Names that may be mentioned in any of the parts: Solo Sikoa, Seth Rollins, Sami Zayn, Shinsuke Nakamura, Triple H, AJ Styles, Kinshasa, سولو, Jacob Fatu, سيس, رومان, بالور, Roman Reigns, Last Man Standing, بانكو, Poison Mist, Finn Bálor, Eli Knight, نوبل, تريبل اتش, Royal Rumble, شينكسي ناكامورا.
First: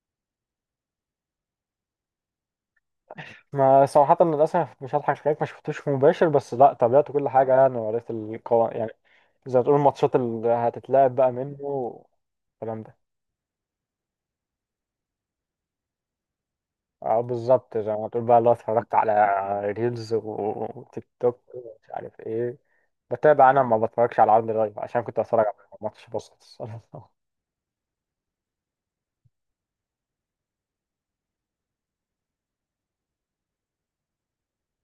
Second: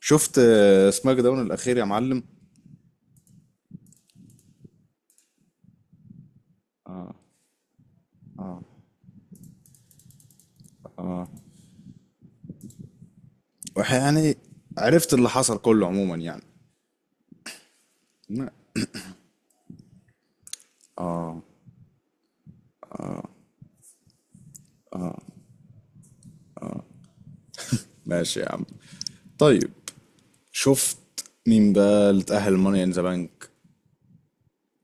شفت سماك داون الاخير يا معلم. ما صراحة للأسف مش هضحك عليك، ما شفتوش مباشر بس لا، تابعت كل حاجة يعني وعرفت القوانين يعني. زي ما تقول، الماتشات اللي هتتلعب بقى منه والكلام ده. يعني عرفت اللي حصل كله عموما يعني. اه بالظبط، زي ما تقول بقى، ما- لو اتفرجت على ريلز وتيك توك ومش عارف ايه. بتابع، انا ما بتفرجش على عرض لايف عشان كنت اتفرج على ماتش بسيط الصراحة. ماشي يا عم. طيب، شفت مين بقى اللي اتأهل ماني ان ذا بانك؟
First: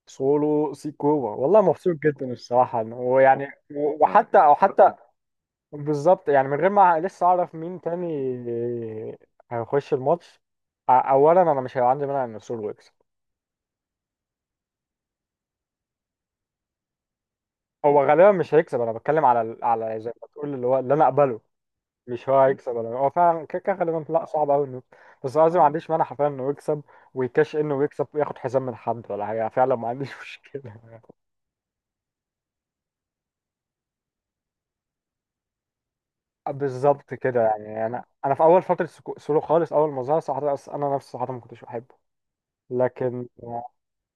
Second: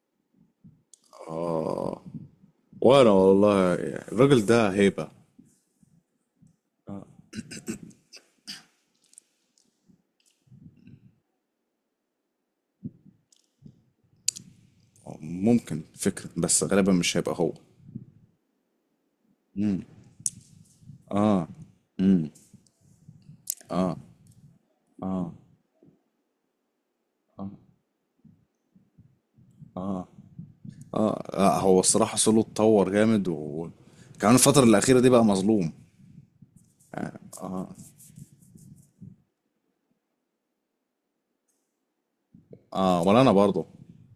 سولو سيكوبا، والله مبسوط جدا الصراحة، وانا ويعني والله وحتى الراجل او ده حتى هيبة. بالظبط، يعني من غير ما لسه اعرف مين تاني هيخش الماتش. اولا انا مش هيبقى عندي مانع ان ارسنال يكسب. ممكن فكرة بس غالبا مش هيبقى هو. هو غالبا مش هيكسب، انا بتكلم على على زي ما تقول، اللي هو اللي انا اقبله. مش هو هيكسب، انا هو فعلا كده كده غالبا، لا صعب قوي انه، بس قصدي ما عنديش مانع حرفيا انه يكسب. ويكاش انه يكسب وياخد حزام من حد ولا حاجه، فعلا ما عنديش مشكله. اه لا، هو الصراحة سولو اتطور جامد، وكمان الفترة الأخيرة دي بقى مظلوم. بالظبط كده، يعني انا في اول فتره سولو خالص، اول ما ظهر صراحه، انا نفسي صراحه ما كنتش بحبه، اه، ولا لكن أنا برضه.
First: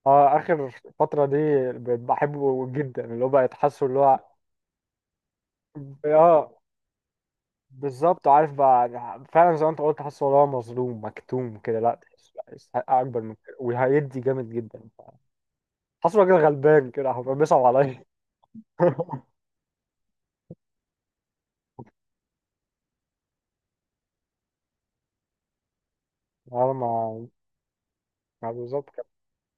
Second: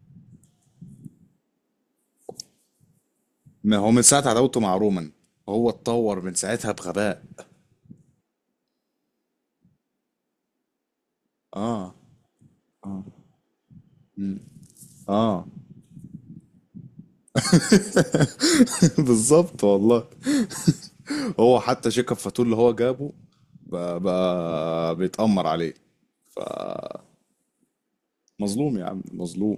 اه، اخر فترة دي بقيت بحبه جدا، اللي هو بقى ما تحسه هو اللي من هو، ساعة عداوته مع رومان، هو اتطور من اه ساعتها بغباء. بالظبط، عارف بقى. فعلا زي ما انت قلت، تحسه اللي هو مظلوم مكتوم كده، لا تحسه، لا، يستحق اكبر من كده وهيدي جامد جدا. اه. حاسه راجل غلبان كده، حرفيا بيصعب عليا. بالظبط والله. هو حتى شيكاب فاتور اللي هو جابه بقى بيتأمر عليه. اه ما مظلوم يا بالظبط عم، كان، مظلوم.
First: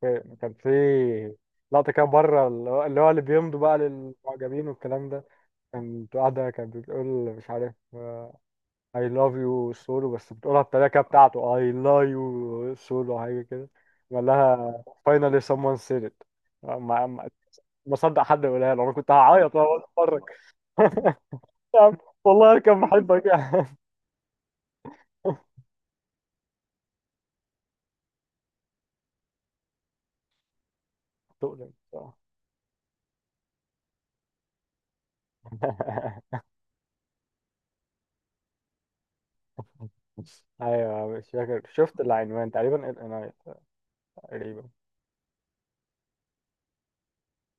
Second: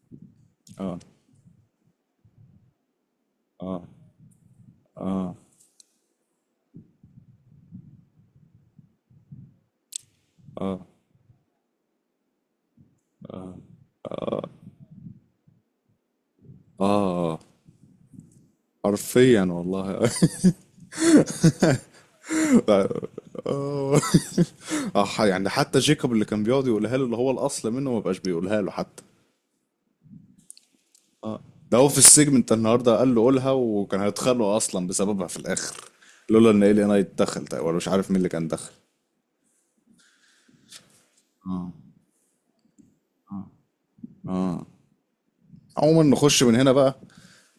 في كان اه، في لقطة كده بره، اللي بيمضوا بقى اه، للمعجبين والكلام ده. كانت واحدة كانت بتقول، مش عارف، I love you سولو، بس بتقولها اه، بطريقة كده بتاعته، I love you سولو، حاجة كده. قال لها finally someone said it. ما ما اه، ما صدق حد يقولها له، انا كنت حرفيا هعيط وانا والله. بتفرج. يا عم، والله انا كان بحبك يعني. اه. آه، يعني حتى جيكوب اللي كان بيقعد يقولها له اللي هو الاصل منه، ما بقاش بيقولها له حتى. اه، تؤلم ده هو في بصراحة. السجن انت النهارده قال له قولها، وكان هيتخانقوا اصلا بسببها في الاخر. لولا ان الي نايت دخل ده، ولا مش عارف مين اللي كان دخل. ايوه، مش فاكر، اه، شفت العنوان تقريبا، ال ان اي اه. تقريبا. عموما نخش من هنا بقى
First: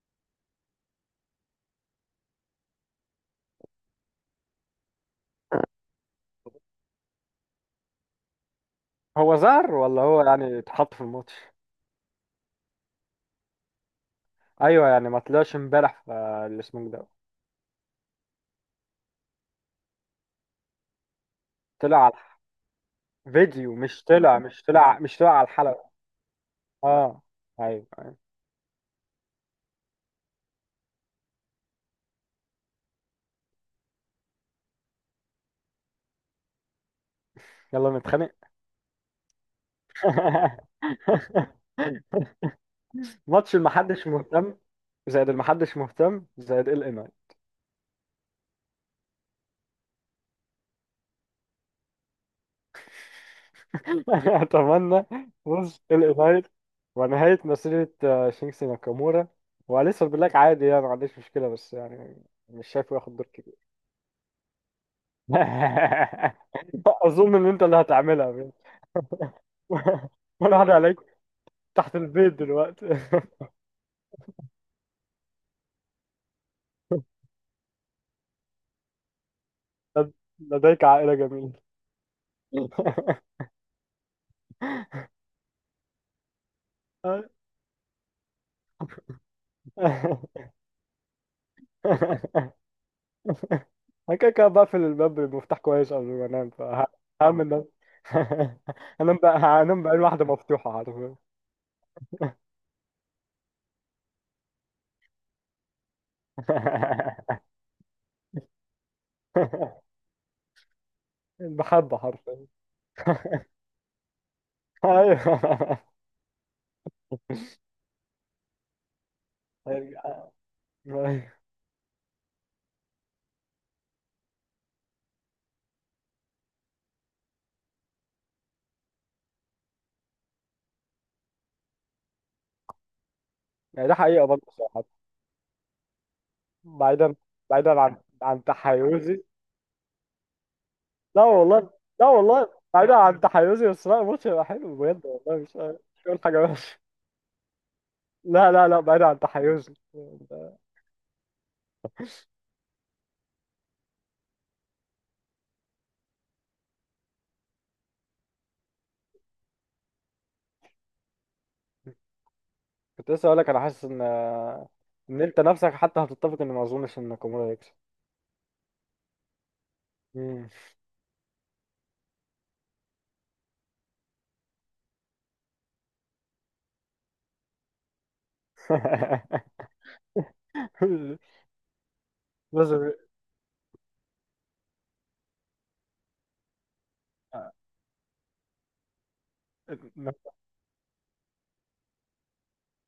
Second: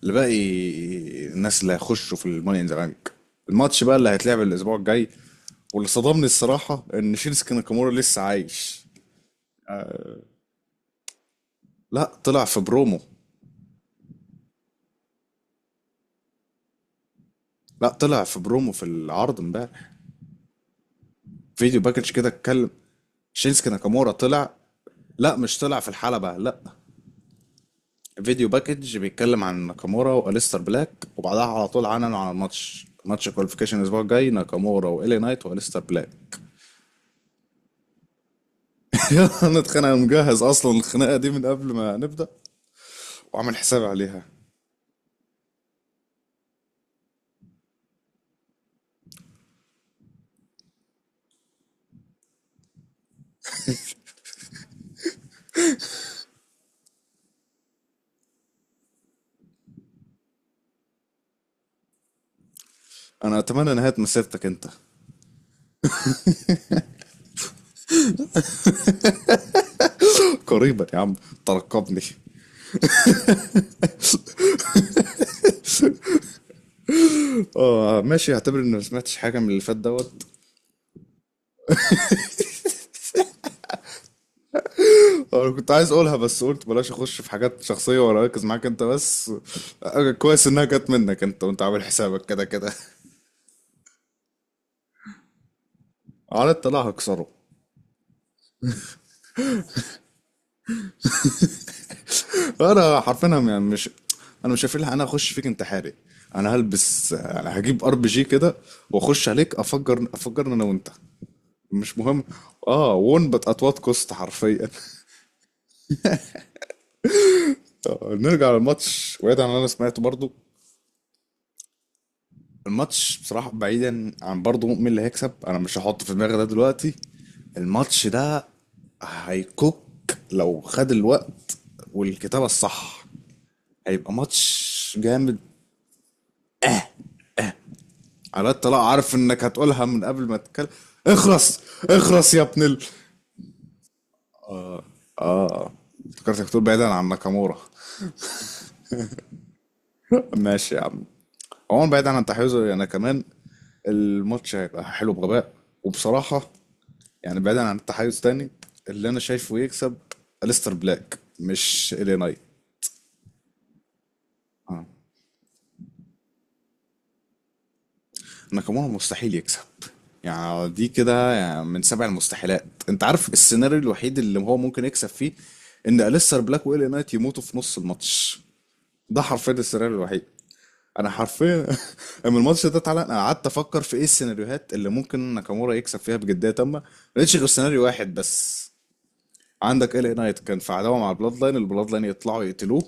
لباقي الناس اللي هيخشوا في الماني ان ذا بانك. الماتش بقى اللي هيتلعب الاسبوع الجاي، واللي صدمني الصراحه ان شينسكي ناكامورا لسه عايش. هو ظهر ولا هو يعني اتحط في الماتش؟ لا، طلع في برومو. ايوه يعني، ما طلعش امبارح في الاسمه ده. لا، طلع في برومو في العرض امبارح. فيديو طلع باكج على كده اتكلم. شينسكي فيديو؟ مش ناكامورا طلع طلع. مش طلع مش طلع لا، على مش طلع في الحلقة. الحلبة، لا. اه، ايوه أيوة. فيديو باكج بيتكلم عن ناكامورا واليستر بلاك، وبعدها على طول عننوا على الماتش، ماتش كواليفيكيشن الاسبوع الجاي، ناكامورا والي نايت واليستر بلاك. يلا نتخانق. انا اتخانق، أنا مجهز اصلا الخناقه دي من قبل ما نبدا، وعامل ماتش حسابي المحدش عليها. مهتم، زائد المحدش مهتم، زائد ال ان اي. اتمنى فوز ال ان اي ونهاية مسيرة شينكسي ناكامورا، وأليسا بالله عادي يعني، ما عنديش مشكلة بس يعني مش شايفه ياخد دور انا كبير. اتمنى نهايه مسيرتك انت. أظن إن أنت اللي هتعملها بس. ولا حد قريبا عليك، يا عم، تحت ترقبني. البيت دلوقتي. اه ماشي، اعتبر اني ما سمعتش حاجه من اللي فات دوت. لديك عائلة جميلة. آه، انا كنت عايز اقولها، بس قلت بلاش اخش في حاجات شخصيه واركز معاك انت بس. آه، كويس انها جت منك انت، وانت عامل حسابك كده كده. انا كده كده بقفل الباب بالمفتاح كويس قبل ما انام، على الطلاق هكسره. فهعمل النوم. هنام بقى، هنام بقى، الواحدة مفتوحة حرفيا. انا حرفيا يعني مش، انا مش هفيلها، انا اخش فيك انتحاري. انا هلبس، أنا هجيب ار بي جي كده، واخش عليك افجرنا انا وانت. مش المحبة مهم. حرفيا. اه، وون بت ات وات كوست حرفيا. ايوه آه، نرجع للماتش وبعيد عن اللي انا سمعته برضو. أيوة. الماتش بصراحة بعيدا عن برضو مين اللي هيكسب، انا مش هحط في دماغي ده دلوقتي. الماتش ده هيكوك لو خد الوقت والكتابة الصح، يعني ده هيبقى حقيقة برضه صراحة. ماتش جامد. بعيدا بعيدا عن على الطلاق عارف تحيزي. انك هتقولها من قبل ما تتكلم. لا اخرس! والله، لا اخرس يا والله، ابن ال... بعيدا عن تحيزي، بس لا، الماتش هيبقى حلو بجد والله، مش هقول حاجة افتكرتك بتقول وحشة. بعيدا عن ناكامورا. لا، لا، لا، بعيدا عن تحيزي. ماشي يا عم. عموما بعيدا عن تحيزه انا كمان، الماتش هيبقى حلو بغباء. وبصراحة، يعني بعيدا عن التحيز تاني، اللي انا شايفه يكسب أليستر بلاك مش إلي نايت. كنت لسه اقول لك، انا حاسس ان انت نفسك حتى هتتفق ان ما اظنش ان ناكامورا هيكسب. ناكامورا مستحيل يكسب. مم. يعني دي كده يعني من سبع المستحيلات. انت عارف السيناريو الوحيد اللي هو ممكن يكسب فيه؟ ان أليستر بلاك وإلي نايت يموتوا في نص الماتش. ده حرفيا السيناريو الوحيد. انا حرفيا لما الماتش بس ده اتعلق انا قعدت افكر في ايه السيناريوهات اللي ممكن ناكامورا يكسب فيها بجديه تامه، ما لقيتش غير سيناريو واحد بس. عندك إلي نايت كان في عداوه مع البلاد لاين، البلاد لاين يطلعوا يقتلوه.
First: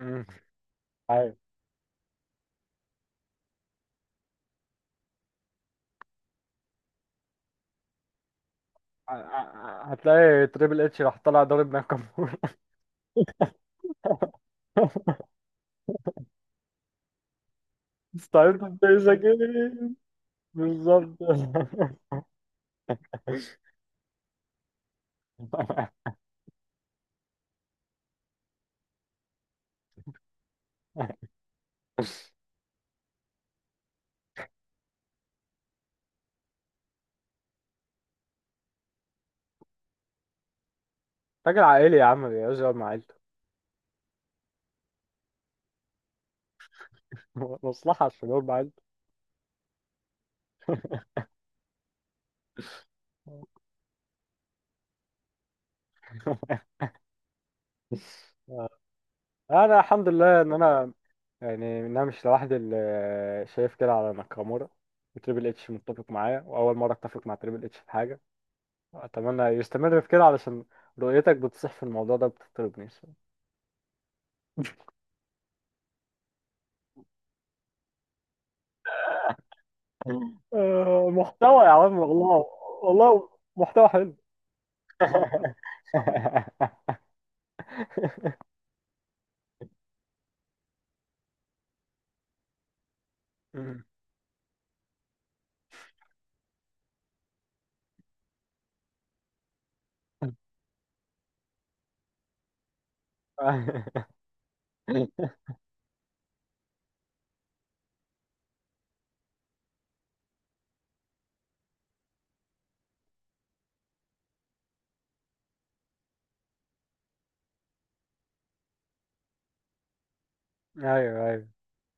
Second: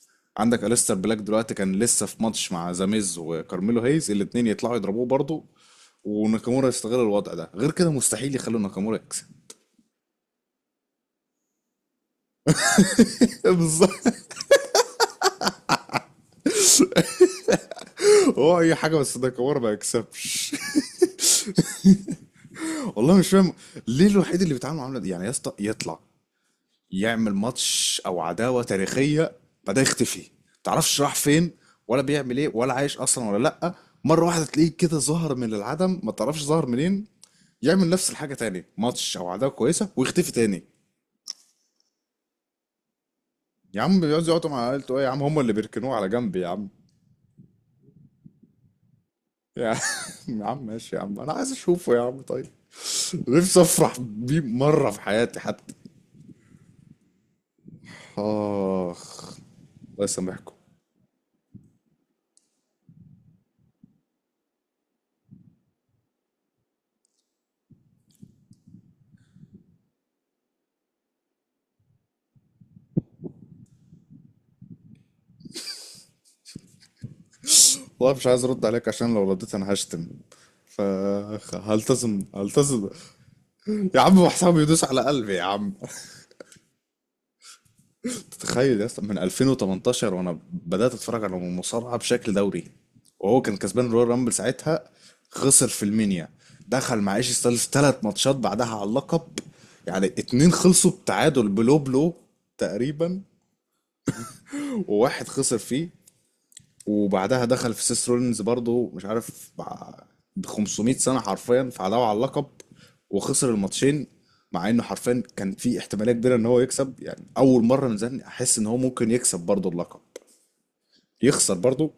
مم. عندك أليستر بلاك عارف دلوقتي كان لسه في ماتش مع زاميز وكارميلو هيز، الاتنين يطلعوا يضربوه برضه. وناكامورا يستغل الوضع ده. غير كده مستحيل يخلوا ناكامورا يكسب. هتلاقي تريبل اتش راح طالع ضارب ناكامورا. بالظبط. هو اي حاجه ستايل، بس ناكامورا ما سكين، يكسبش. بالظبط. والله مش فاهم ليه الوحيد اللي بيتعامل معامله دي. يعني يا اسطى يطلع يعمل ماتش او عداوه تاريخيه، بعدها يختفي. تعرفش راح فين ولا بيعمل ايه ولا عايش اصلا ولا لا. مره واحده تلاقيه كده ظهر من العدم ما تعرفش ظهر منين، يعمل نفس الحاجه تاني، ماتش او عداوه كويسه ويختفي تاني. راجل عائلي يا عم، بيقعد مع عيلته. يا عم بيقعدوا مع عيلته ايه يا عم؟ هم اللي بيركنوه على جنب يا عم. مصلحة عشان يقعد مع عيلته. يا عم يا عم ماشي يا عم، انا عايز اشوفه يا عم، طيب. نفسي افرح بيه مره في حياتي حتى. اخ، انا الله الحمد لله ان يسامحكم. انا، يعني انا مش لوحدي اللي شايف كده على ناكامورا، وتريبل اتش متفق معاه، واول مره اتفق مع تريبل اتش في حاجه. اتمنى يستمر في كده، علشان رؤيتك بتصح في الموضوع ده بتطربني. والله مش عايز ارد عليك عشان لو رديت انا هشتم، آه، فهلتزم محتوى يا عم هلتزم والله، هلتزم. والله محتوى يا حلو. عم محسن بيدوس على قلبي يا عم. تخيل يا اسطى، من 2018 وانا بدأت اتفرج على المصارعة بشكل دوري، وهو كان أمم. كسبان رويال رامبل ساعتها. خسر في المنيا، دخل مع ايش ستايلز ثلاث ماتشات بعدها على اللقب. يعني اتنين خلصوا بتعادل بلو بلو تقريبا، وواحد خسر فيه. وبعدها دخل في سيس رولينز برضه مش عارف، ب 500 سنة حرفيا فعداوا على اللقب، وخسر الماتشين. مع انه حرفيا كان في احتماليه كبيره ان هو يكسب، يعني اول مره من زمان احس ان هو ممكن يكسب برضه اللقب. ايوه، ايوه، يخسر برضو.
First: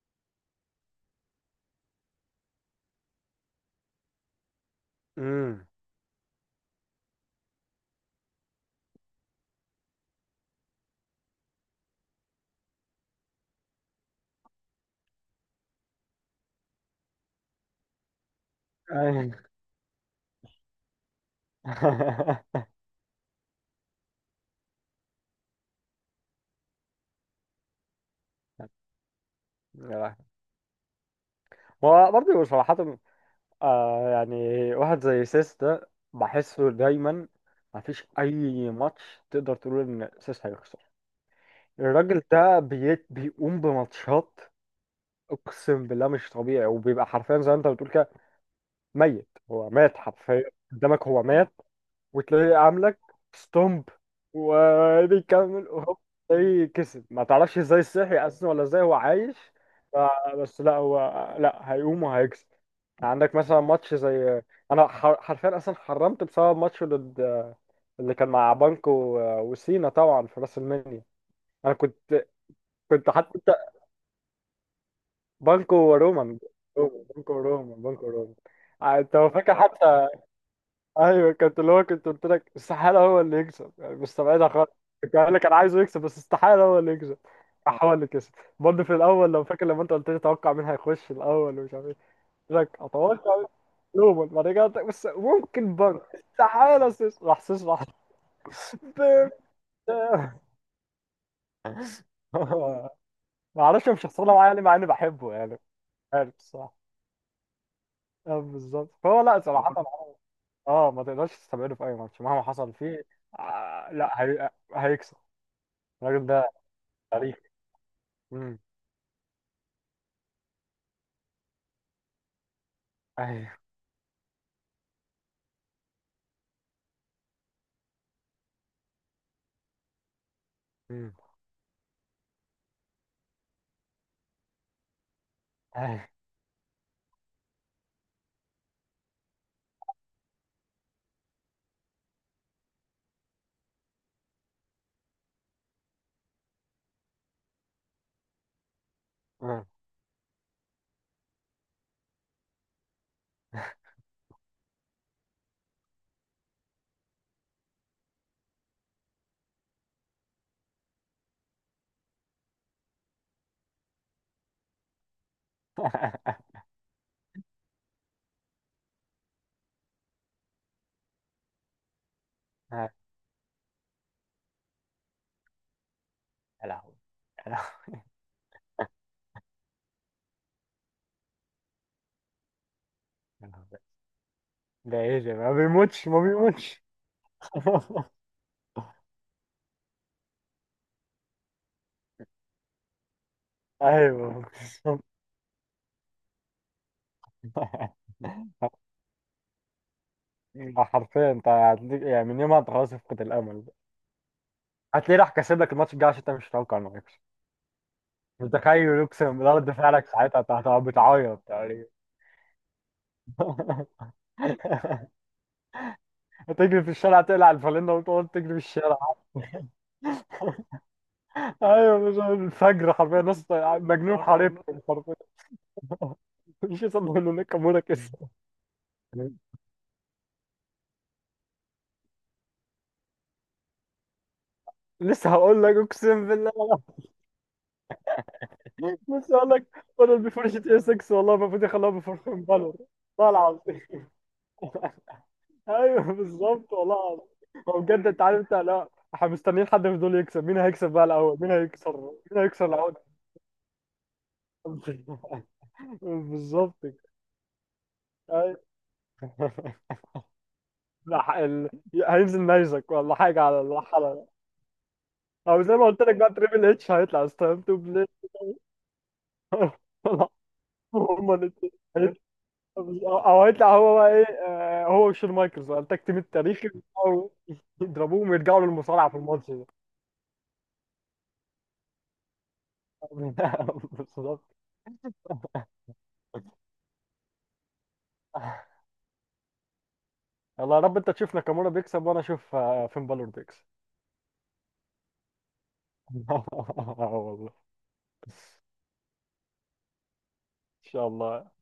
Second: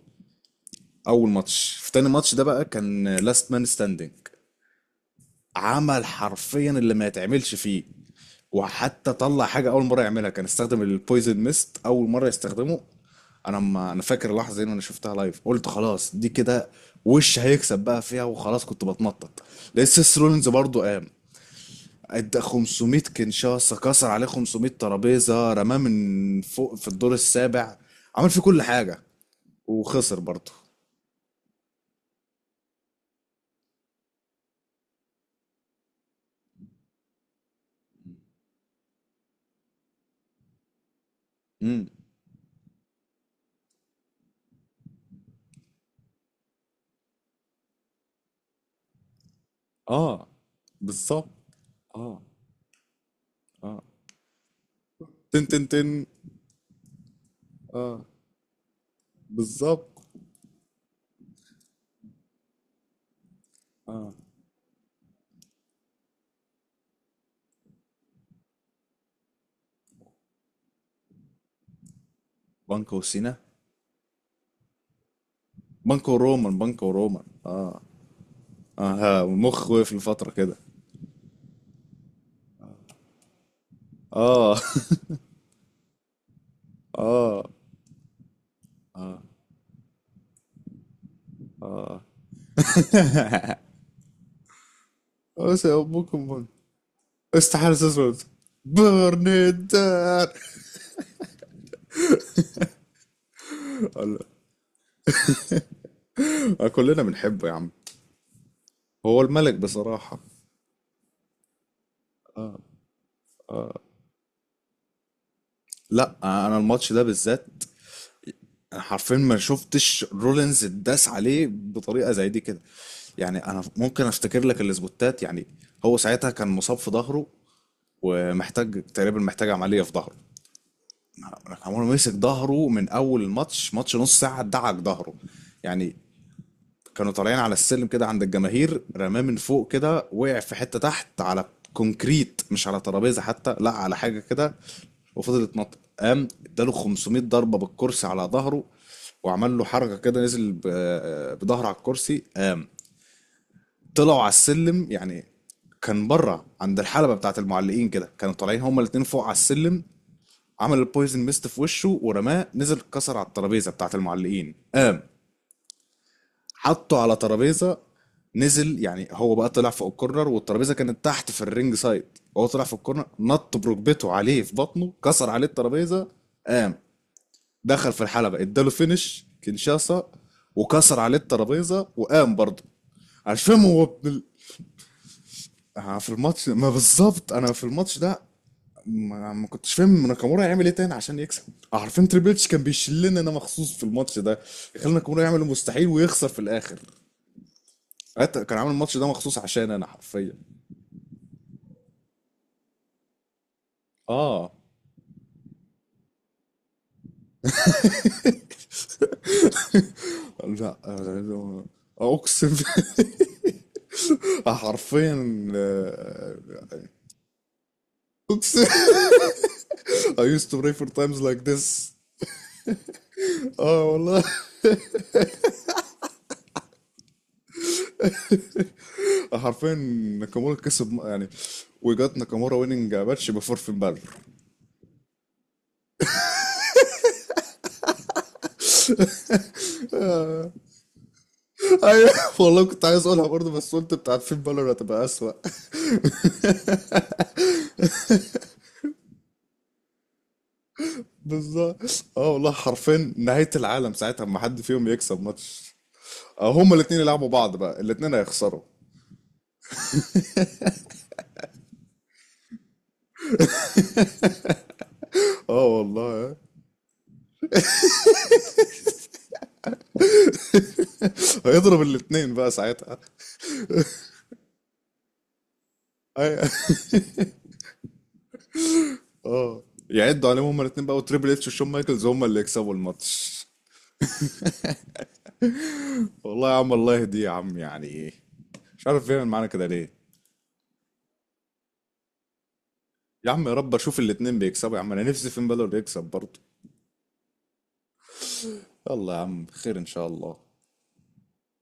اول ماتش. في تاني ماتش ده بقى كان لاست مان ستاندينج. امم، عمل حرفيا اللي ما يتعملش فيه، وحتى طلع حاجه اول مره يعملها، كان استخدم البويزن ميست اول مره يستخدمه. انا، ما انا فاكر اللحظه دي، إن انا شفتها لايف قلت خلاص دي كده وش هيكسب بقى فيها، وخلاص كنت ايوه. بتنطط. لقيت سيس رولينز برضو قام ادى 500 كنشاسه، كسر عليه 500 ترابيزه، رماه من فوق في الدور السابع، عمل فيه كل حاجه، يا لهوي. وخسر برضو. هو برضه صراحة آه يعني، واحد زي سيس ده بحسه دايما مفيش أي ماتش تقدر تقول إن سيس هيخسر. الراجل ده بيقوم بماتشات أقسم بالله مش طبيعي، وبيبقى حرفيا زي ما أنت بتقول كده، ميت، هو مات اه حرفيا قدامك، هو بالظبط. مات، اه، وتلاقيه عاملك اه، ستومب تن تن وبيكمل، تن. وهو تلاقيه كسب، ما تعرفش ازاي اه صحي أصلا، ولا ازاي هو عايش. بالظبط. بس لا، هو لا، هيقوم وهيكسب. عندك مثلا ماتش اه، زي، انا حرفيا اصلا حرمت بسبب ماتش ضد اللي كان مع بانكو و- وسينا، طبعا في راس المنيا. انا كنت بانكو كنت وسينا. حتى بانكو بانكو ورومان، رومان، بانكو رومان. بانكو اه، ورومان بانكو ورومان انت اه، ها، هو فاكر مخ وقف حتى؟ لفترة كده. ايوه، كنت اللي هو، كنت قلت لك استحاله هو اللي يكسب يعني، مستبعدها اه. خالص. كنت قايل لك انا عايزه يكسب، بس استحاله هو اللي يكسب. اه، راح هو اللي كسب. برضه في الاول لو فاكر، لما انت قلت لي توقع مين هيخش الاول ومش عارف ايه، اه. قلت لك اتوقع نوبل، بعد كده بس بس يا ممكن بنك، ابوكم استحاله سيس، راح سيس، استحالة راح. تسود بيم. برنيدان. هو- ما اعرفش، مش شخصيه معايا يعني، مع اني بحبه، يعني مش عارف الصراحه. كلنا بنحبه يا عم. آه، بالظبط، هو فهو لا الملك صراحه. بصراحة. اه، ما تقدرش تستبعده في اي ماتش مهما حصل فيه. آه، لا هيكسب. لا، الراجل ده انا الماتش ده تاريخ. بالذات، امم، حرفيا ما شفتش رولينز اتداس عليه بطريقه زي دي كده. يعني ايوه، انا ممكن افتكر لك الاسبوتات يعني. هو ساعتها كان مصاب في ظهره، ومحتاج تقريبا، محتاج عمليه في ظهره. امم، ناكامورا مسك ظهره من اول الماتش، ماتش نص ساعه ادعك ظهره يعني. ايوه، كانوا طالعين على السلم كده عند الجماهير، رماه من فوق كده، وقع في حتة تحت على كونكريت مش على ترابيزة حتى، لا على حاجة كده. وفضل يتنطط، قام اداله 500 ضربة بالكرسي على ظهره، وعمل له أمم. حركة كده نزل بظهره على الكرسي، قام. طلعوا على السلم يعني، كان بره عند الحلبة بتاعة المعلقين كده، كانوا طالعين هما الاتنين فوق على السلم. عمل البويزن ميست في وشه ورماه، نزل اتكسر على الترابيزة بتاعة المعلقين، قام. حطه على ترابيزه، نزل يعني هو بقى طلع فوق الكورنر والترابيزه كانت تحت في الرينج سايد، هو طلع في الكورنر نط بركبته عليه في بطنه، كسر عليه الترابيزه، يا قام. لهوي، يا لهوي، دخل في الحلبه اداله فينش كينشاسا، وكسر عليه الترابيزه وقام برضه. مش يا فاهم لهوي. هو ابن ال... ده ايه ده؟ ما آه، في بيموتش، ما الماتش ما بيموتش. بالظبط، انا في الماتش ده ما كنتش فاهم ناكامورا هيعمل ايه تاني عشان يكسب. عارفين تريبل اتش كان بيشلنا انا مخصوص في الماتش ده، ايوه يخلي بالظبط. ناكامورا يعمل المستحيل ويخسر في الاخر. حتى كان عامل الماتش ده مخصوص عشان انا حرفيا، ده حرفيا، انت يعني من يومها انت خلاص فقد الامل بقى. اه. هتلاقيه راح كاسب لك الماتش الجاي عشان انت مش متوقع انه هيكسب. متخيل، اقسم بالله رد فعلك ساعتها، انت لا، هتبقى بتعيط تقريبا. اقسم. حرفيا، آه، هتجري في الشارع، تقلع الفالينة وتقعد تجري في اقسم. الشارع. I used to pray for times like this. ايوه، مش عارف، الفجر حرفيا، نص اه مجنون والله حاربكم حرفيا. مش يسمعوا له، ناكامورا كسب. حرفيا. ناكامورا كسب يعني. We got ناكامورا winning ماتش before فين بالور. لسه هقول لك، اقسم بالله. لسه هقول لك، بدل بفرشة اي 6، والله المفروض يخلوها ايوه بفرشة والله، فالور. كنت عايز اقولها والله برضه بس العظيم. قلت بتاعت فين بالور هتبقى اسوأ. ايوه بالظبط، والله العظيم. هو بجد، انت عارف، انت لا، احنا مستنيين حد من دول يكسب، مين هيكسب بقى الاول، مين بالظبط. هيكسر اه مين والله هيكسر العقد؟ حرفيا نهاية العالم ساعتها اما حد فيهم يكسب ماتش. آه، هما بالظبط كده. الاتنين يلعبوا بعض بقى الاتنين ايوه. هيخسروا. لا هينزل نيزك ولا حاجه على الحلقه، او اه زي ما قلت لك بقى، والله، تريبل اتش هيطلع ستايم تو بلاي. هما الاتنين، هيضرب هيطلع- الاثنين بقى ساعتها. او هيطلع هو بقى ايه، هو وشون مايكلز بقى، التاج تيم التاريخي. أي- او يضربوهم ويرجعوا للمصارعه في الماتش اه، ده. يعدوا عليهم هما الاثنين بقى، وتريبل اتش وشون مايكلز هما اللي يكسبوا الماتش. بالظبط. والله يا عم الله يهديه يا عم، يعني ايه؟ مش عارف بيعمل معانا كده ليه. يلا يا رب، انت تشوف ناكامورا بيكسب، وانا اشوف فين بالور يا عم يا بيكسب. رب اشوف الاثنين بيكسبوا يا عم، انا نفسي فين بالور يكسب برضه. اه والله، يلا يا عم خير ان شاء الله. ان شاء الله.